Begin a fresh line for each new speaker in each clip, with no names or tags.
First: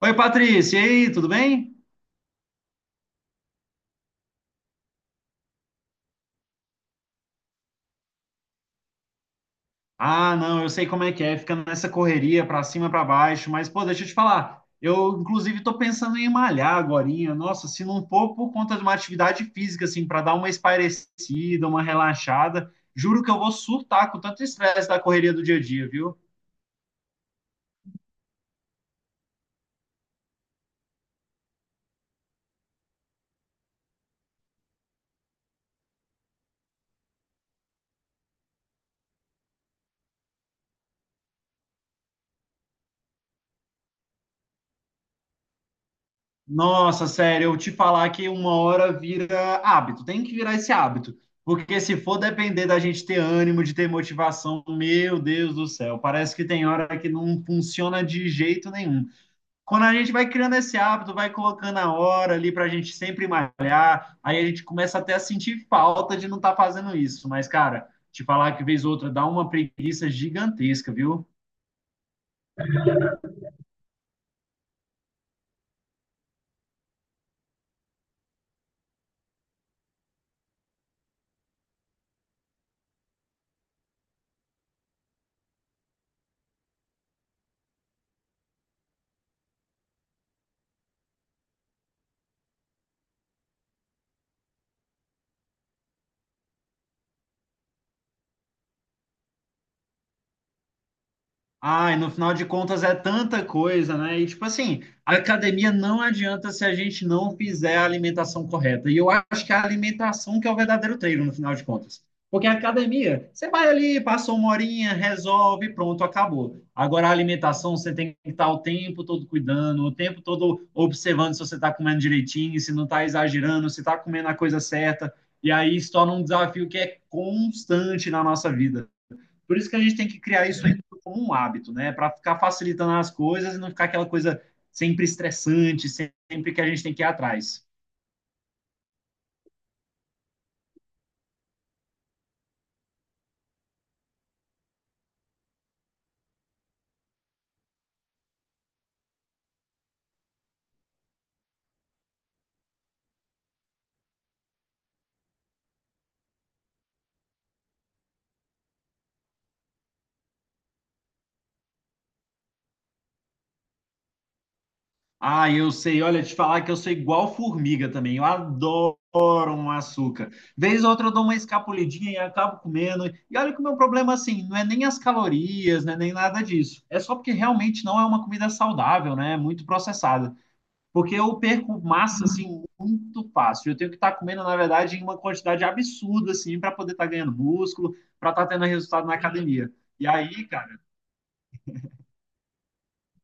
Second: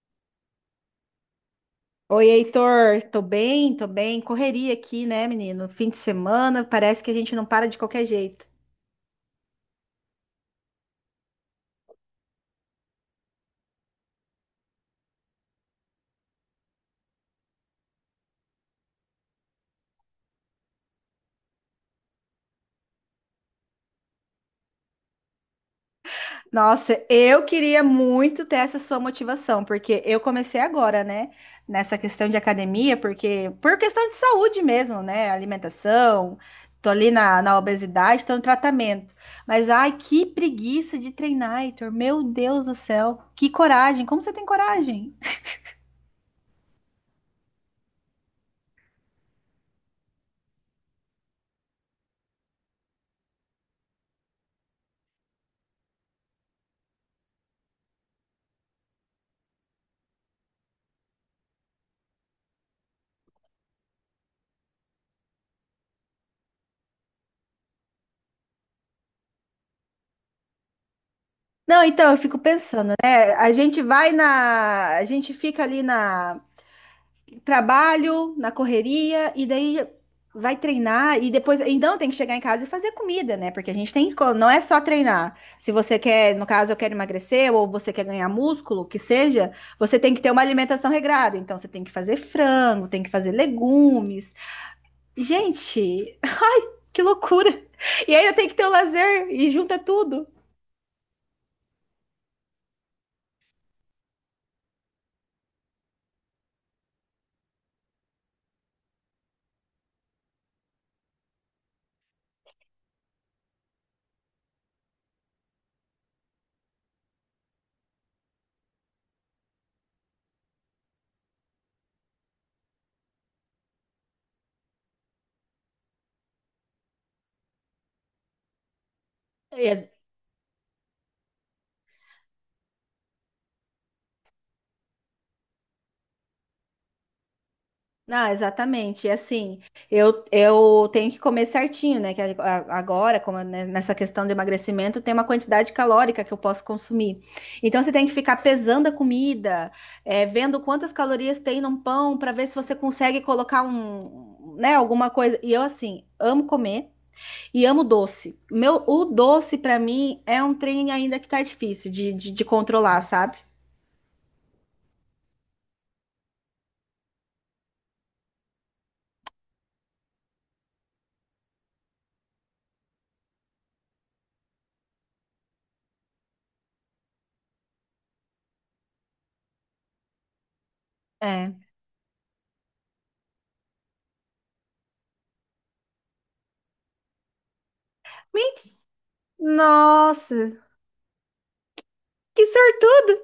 Oi, Patrícia, e aí, tudo bem?
Oi, Heitor, tô bem, tô bem. Correria aqui, né, menino? Fim de semana, parece que a gente não para de qualquer jeito.
Ah, não, eu sei como é que é, fica nessa correria pra cima, pra baixo, mas pô, deixa eu te falar. Eu inclusive tô pensando em malhar agorinha. Nossa, se não for por conta de uma atividade física assim, pra dar uma espairecida, uma relaxada, juro que eu vou surtar com tanto estresse da correria do dia a dia, viu?
Nossa, eu queria muito ter essa sua motivação, porque eu comecei agora, né, nessa questão de academia, porque por questão de saúde mesmo, né, alimentação, tô ali na obesidade, tô no tratamento. Mas ai, que preguiça de treinar, Heitor, meu Deus do céu, que coragem, como você tem coragem?
Nossa, sério, eu te falar que uma hora vira hábito, tem que virar esse hábito. Porque se for depender da gente ter ânimo, de ter motivação, meu Deus do céu, parece que tem hora que não funciona de jeito nenhum. Quando a gente vai criando esse hábito, vai colocando a hora ali para a gente sempre malhar, aí a gente começa até a sentir falta de não estar fazendo isso. Mas, cara, te falar que vez ou outra dá uma preguiça gigantesca, viu?
Não, então eu fico pensando, né, a gente fica ali na trabalho, na correria, e daí vai treinar, e depois, então tem que chegar em casa e fazer comida, né? Porque a gente tem, não é só treinar. Se você quer, no caso, eu quero emagrecer, ou você quer ganhar músculo, que seja, você tem que ter uma alimentação regrada. Então você tem que fazer frango, tem que fazer legumes. Gente, que loucura! E ainda tem que ter o lazer, e junta tudo.
Ai, no final de contas é tanta coisa, né? E tipo assim, a academia não adianta se a gente não fizer a alimentação correta. E eu acho que é a alimentação que é o verdadeiro treino, no final de contas. Porque a academia, você vai ali, passa uma horinha, resolve, pronto, acabou. Agora a alimentação, você tem que estar o tempo todo cuidando, o tempo todo observando se você está comendo direitinho, se não está exagerando, se está comendo a coisa certa. E aí isso torna um desafio que é constante na nossa vida. Por isso que a gente tem que criar isso aí como um hábito, né? Para ficar facilitando as coisas e não ficar aquela coisa sempre estressante, sempre que a gente tem que ir atrás.
Não, exatamente. E assim, eu tenho que comer certinho, né? Que agora, como né, nessa questão de emagrecimento, tem uma quantidade calórica que eu posso consumir. Então, você tem que ficar pesando a comida, é, vendo quantas calorias tem num pão, para ver se você consegue colocar um, né, alguma coisa. E eu, assim, amo comer e amo doce. Meu, o doce, para mim, é um trem ainda que tá difícil de controlar, sabe?
Ah, eu sei, olha, te falar que eu sou igual formiga também. Eu adoro um açúcar. Vez ou outra eu dou uma escapulidinha e acabo comendo. E olha que o meu problema, assim, não é nem as calorias, né, nem nada disso. É só porque realmente não é uma comida saudável, né? É muito processada. Porque eu
É.
perco massa assim muito fácil. Eu tenho que estar comendo, na verdade, em uma quantidade absurda assim para poder estar ganhando músculo, para estar tendo
Ment-
resultado na academia. E
Nossa,
aí, cara,
que sortudo!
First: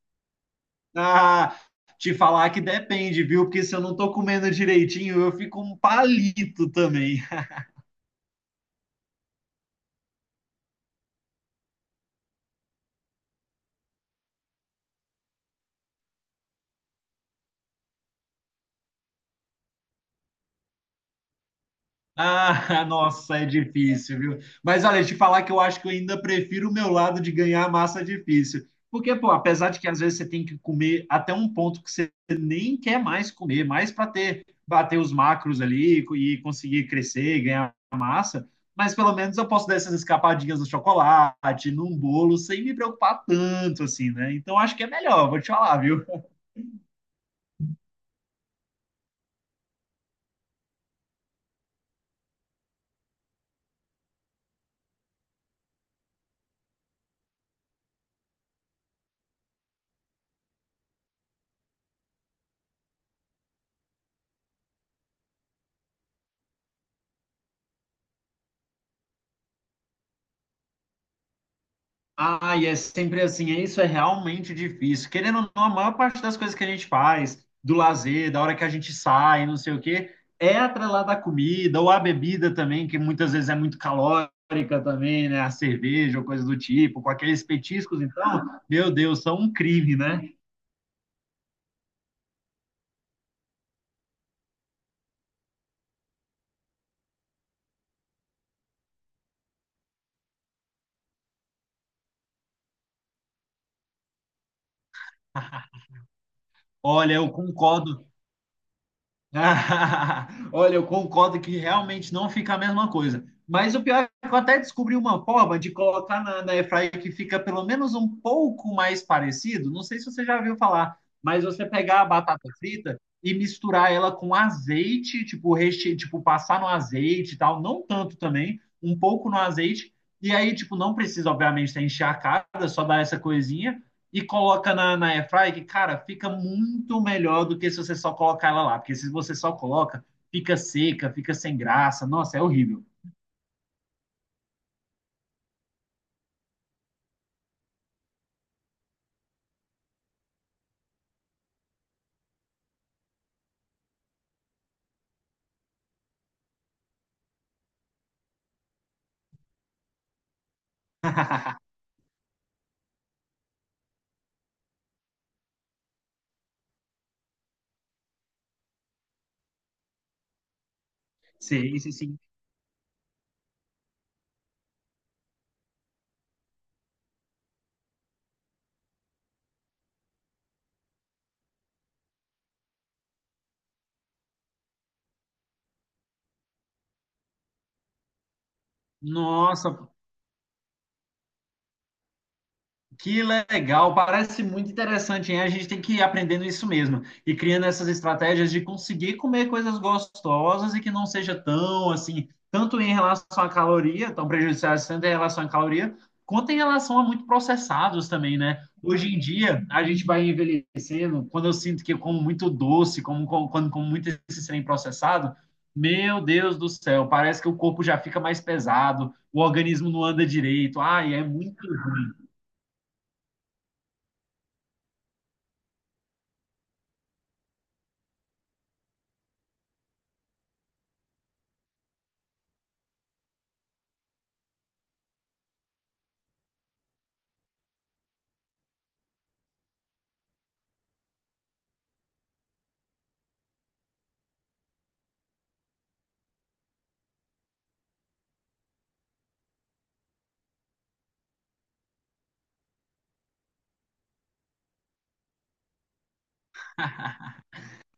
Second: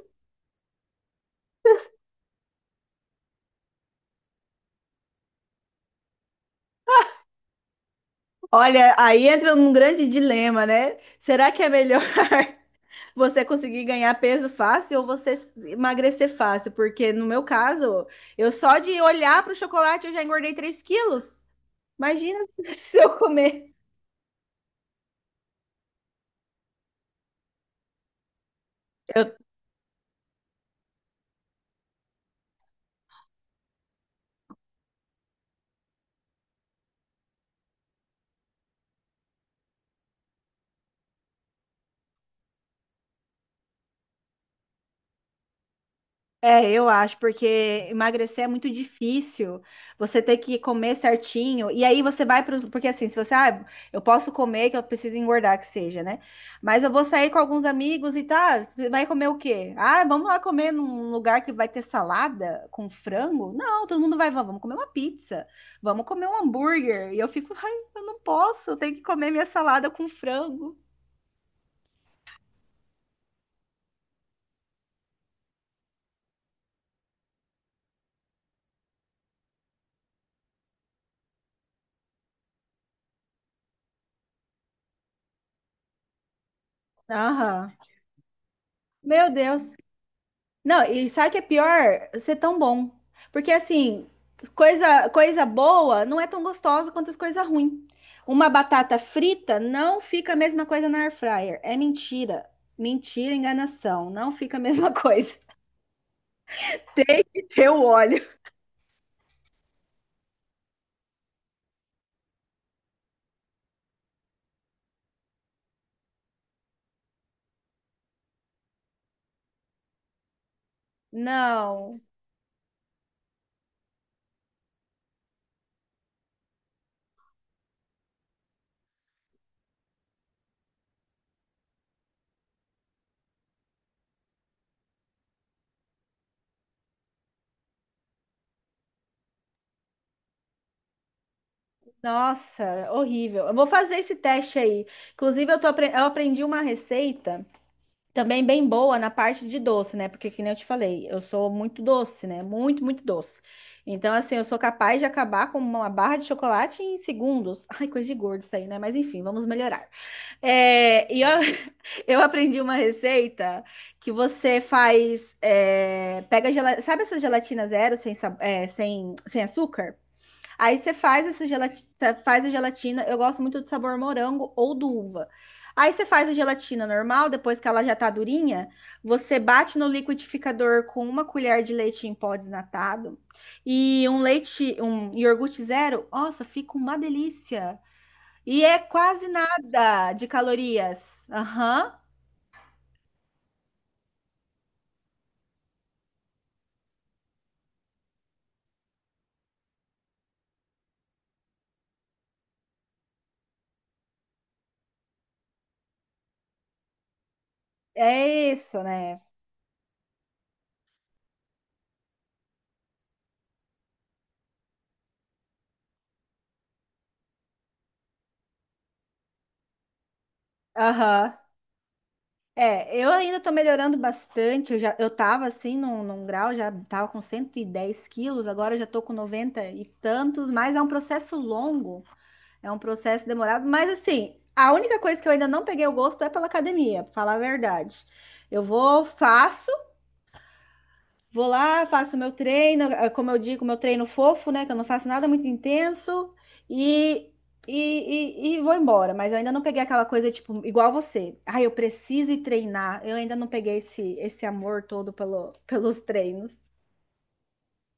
ah, te falar que depende, viu? Porque se eu não tô comendo direitinho, eu fico um palito também.
Olha, aí entra num grande dilema, né? Será que é melhor você conseguir ganhar peso fácil ou você emagrecer fácil? Porque no meu caso, eu só de olhar para o chocolate eu já engordei 3 quilos. Imagina
Ah,
se eu
nossa, é
comer.
difícil, viu? Mas olha, te falar que eu acho que eu ainda prefiro o meu lado de ganhar a massa difícil. Porque,
Eu
pô, apesar de que às vezes você tem que comer até um ponto que você nem quer mais comer, mais para ter, bater os macros ali e conseguir crescer, ganhar massa, mas pelo menos eu posso dar essas escapadinhas no chocolate, num bolo, sem me preocupar tanto assim, né? Então acho que é melhor, vou te falar, viu?
É, eu acho, porque emagrecer é muito difícil. Você tem que comer certinho. E aí você vai para os. Porque assim, se você. Ah, eu posso comer, que eu preciso engordar, que seja, né? Mas eu vou sair com alguns amigos e tá. Você vai comer o quê? Ah, vamos lá comer num lugar que vai ter salada com frango? Não, todo mundo vai. Vamos comer uma pizza. Vamos comer um hambúrguer. E eu fico. Ai, eu não posso. Eu tenho que comer minha salada com frango.
Ah, e é sempre assim, é isso é realmente difícil. Querendo ou não, a maior parte das coisas que a gente faz, do lazer, da hora que a gente sai, não sei o quê, é atrelada à comida ou à bebida também, que muitas vezes é muito calórica também, né? A cerveja ou coisa do tipo, com aqueles
Aham.
petiscos, então, meu Deus,
Meu
são um
Deus.
crime, né?
Não, e sabe o que é pior? Ser tão bom. Porque assim, coisa boa não é tão gostosa quanto as coisas ruins. Uma batata frita não fica a mesma coisa na air fryer. É mentira. Mentira, enganação. Não fica a mesma coisa.
Olha,
Tem
eu
que ter o
concordo.
óleo.
Ah, olha, eu concordo que realmente não fica a mesma coisa. Mas o pior é que eu até descobri uma forma de colocar na airfryer que fica pelo menos um pouco mais parecido. Não sei se você já viu falar, mas você
Não.
pegar a batata frita e misturar ela com azeite, tipo, tipo passar no azeite e tal, não tanto também, um pouco no azeite. E aí, tipo, não precisa, obviamente, ter encharcada, só dar essa coisinha e coloca na airfry, que, cara, fica muito melhor do que se você só colocar ela lá. Porque se você só coloca, fica seca, fica sem graça. Nossa, é horrível.
Nossa, horrível. Eu vou fazer esse teste aí. Inclusive, eu aprendi uma receita. Também bem boa na parte de doce, né? Porque, que nem eu te falei, eu sou muito doce, né? Muito, muito doce. Então, assim, eu sou capaz de acabar com uma barra de chocolate em segundos. Ai, coisa de gordo isso aí, né? Mas enfim, vamos melhorar. É, eu aprendi uma receita que você faz. É, pega gelatina. Sabe essa gelatina zero sem, sa- é, sem, sem açúcar? Aí você faz essa
Sim,
gelatina,
sim, sim.
faz a gelatina. Eu gosto muito do sabor morango ou do uva. Aí você faz a gelatina normal, depois que ela já tá durinha, você bate no liquidificador com uma colher de leite em pó desnatado e um leite, um iogurte zero. Nossa, fica uma delícia. E é quase
Nossa,
nada de calorias. Aham.
que legal, parece muito interessante, hein? A gente tem que ir aprendendo isso mesmo e criando essas estratégias de conseguir comer coisas gostosas e que não seja tão assim, tanto em relação à caloria, tão prejudiciais tanto em relação à caloria, quanto em relação a muito processados também,
É
né?
isso,
Hoje
né?
em dia, a gente vai envelhecendo, quando eu sinto que eu como muito doce, quando como muito esse trem processado, meu Deus do céu, parece que o corpo já fica mais pesado, o organismo não anda direito. Ai, é
Aham.
muito.
É, eu ainda tô melhorando bastante. Eu já, eu tava assim num grau, já tava com 110 quilos, agora eu já tô com 90 e tantos, mas é um processo longo, é um processo demorado. Mas assim, a única coisa que eu ainda não peguei o gosto é pela academia, pra falar a verdade. Eu vou, faço. Vou lá, faço meu treino, como eu digo, meu treino fofo, né? Que eu não faço nada muito intenso e, e vou embora. Mas eu ainda não peguei aquela coisa, tipo, igual você. Ai, eu preciso ir treinar. Eu ainda não peguei esse, amor todo pelos treinos.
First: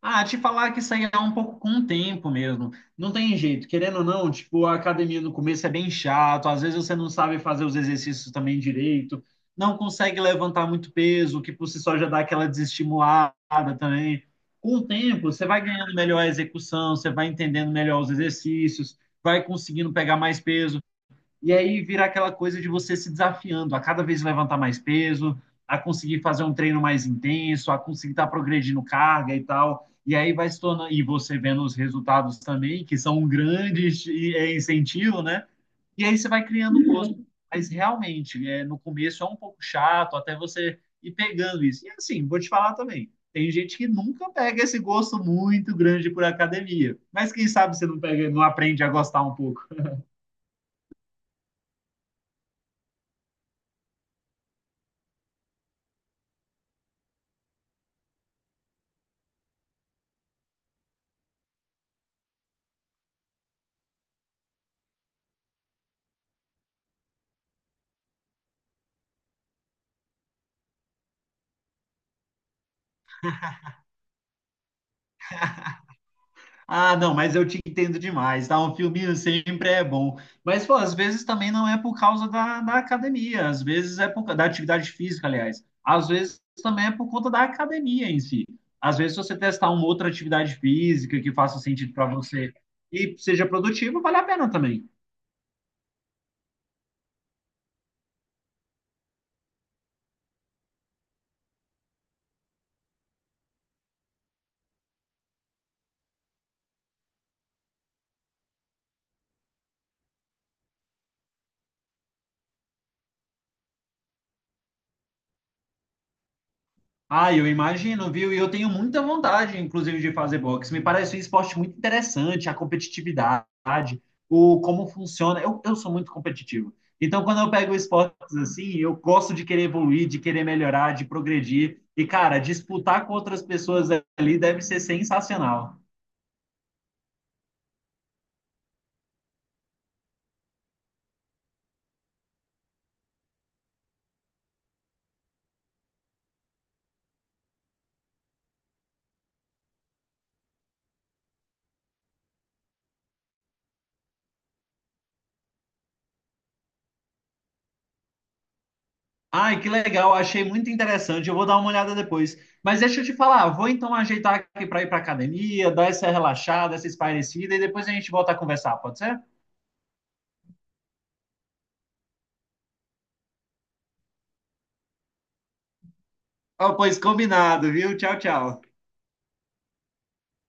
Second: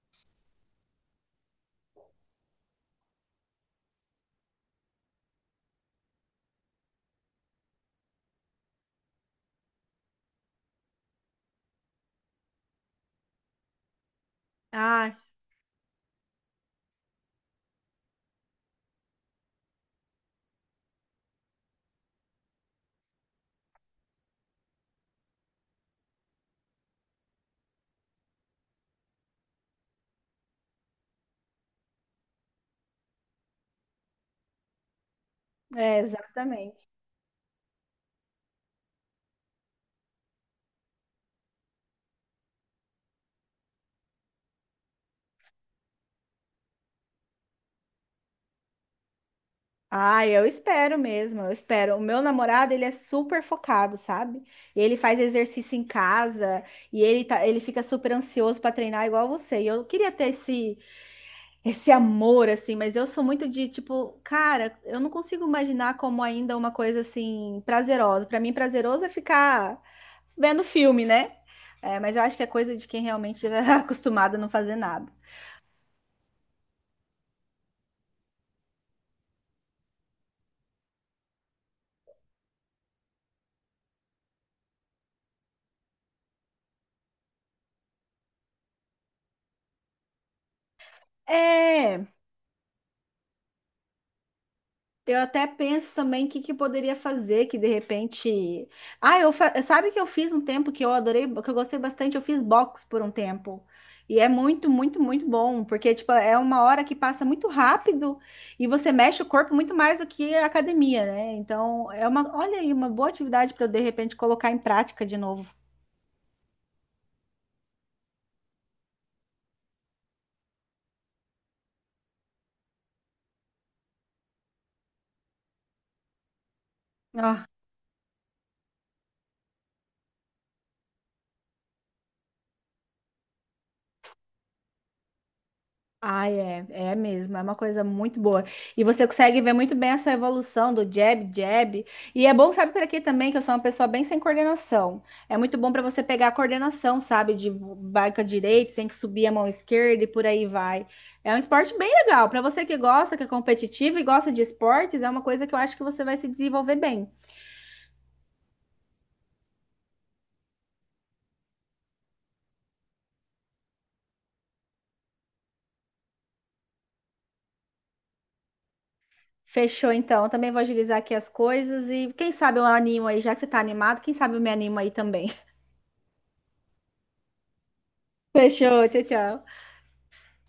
Ah, te falar que isso aí é um pouco com o tempo mesmo. Não tem jeito, querendo ou não, tipo, a academia no começo é bem chato, às vezes você não sabe fazer os exercícios também direito, não consegue levantar muito peso, o que por si só já dá aquela desestimulada também. Com o
Ah,
tempo, você vai ganhando melhor a execução, você vai entendendo melhor os exercícios, vai conseguindo pegar mais peso. E aí vira aquela coisa de você se desafiando a cada vez levantar mais peso, a conseguir fazer um treino mais intenso, a conseguir estar progredindo carga e tal. E aí vai se tornando, e você vendo os resultados também, que são um grande incentivo, né?
é,
E aí você vai criando um
exatamente.
gosto. Mas realmente, é, no começo é um pouco chato, até você ir pegando isso. E assim, vou te falar também, tem gente que nunca pega esse gosto muito grande por academia. Mas quem sabe você não pega, não aprende a gostar um pouco.
Ah, eu espero mesmo, eu espero. O meu namorado, ele é super focado, sabe? Ele faz exercício em casa e ele tá, ele fica super ansioso para treinar igual você. E eu queria ter esse esse amor, assim, mas eu sou muito de tipo, cara, eu não consigo imaginar como ainda uma coisa assim prazerosa. Pra mim, prazeroso é ficar vendo filme, né? É, mas eu acho que é coisa de quem realmente já é acostumado a não fazer nada.
Ah, não, mas eu te entendo demais, tá? Um filminho sempre é bom. Mas, pô, às vezes também não é por causa da academia, às vezes é por causa da atividade física, aliás. Às vezes também é por conta da academia em si. Às vezes, se você testar uma outra atividade física que faça sentido
É,
para você e seja produtivo, vale a pena também.
eu até penso também o que, que eu poderia fazer, que de repente. Ah, sabe que eu fiz um tempo que eu adorei, que eu gostei bastante, eu fiz box por um tempo. E é muito, muito, muito bom, porque tipo, é uma hora que passa muito rápido e você mexe o corpo muito mais do que a academia, né? Então, é uma, olha aí, uma boa atividade para eu de repente colocar em prática de novo.
Ah, eu imagino, viu? E eu tenho muita vontade, inclusive, de fazer boxe. Me parece um esporte muito interessante, a competitividade, o como funciona. Eu sou muito competitivo. Então, quando eu pego esportes assim, eu gosto de querer evoluir, de querer melhorar, de progredir. E, cara, disputar com outras pessoas ali deve ser sensacional.
Ah, é, é mesmo, é uma coisa muito boa. E você consegue ver muito bem a sua evolução do jab, jab. E é bom, sabe, por aqui também, que eu sou uma pessoa bem sem coordenação. É muito bom para você pegar a coordenação, sabe, de vai com a direita, tem que subir a mão esquerda e por aí vai. É um esporte bem legal. Para você que gosta, que é competitivo e gosta de esportes, é uma coisa que eu acho que você vai se desenvolver bem.
Ai, que legal, achei muito interessante. Eu vou dar uma olhada depois. Mas deixa eu te falar, vou então ajeitar aqui para ir para academia, dar essa relaxada, essa espairecida e depois a gente volta a conversar, pode ser?
Fechou, então. Eu também vou agilizar aqui as coisas e quem sabe eu animo aí, já que você tá animado, quem sabe eu me animo aí também.
Oh, pois combinado, viu? Tchau, tchau.
Fechou, tchau, tchau.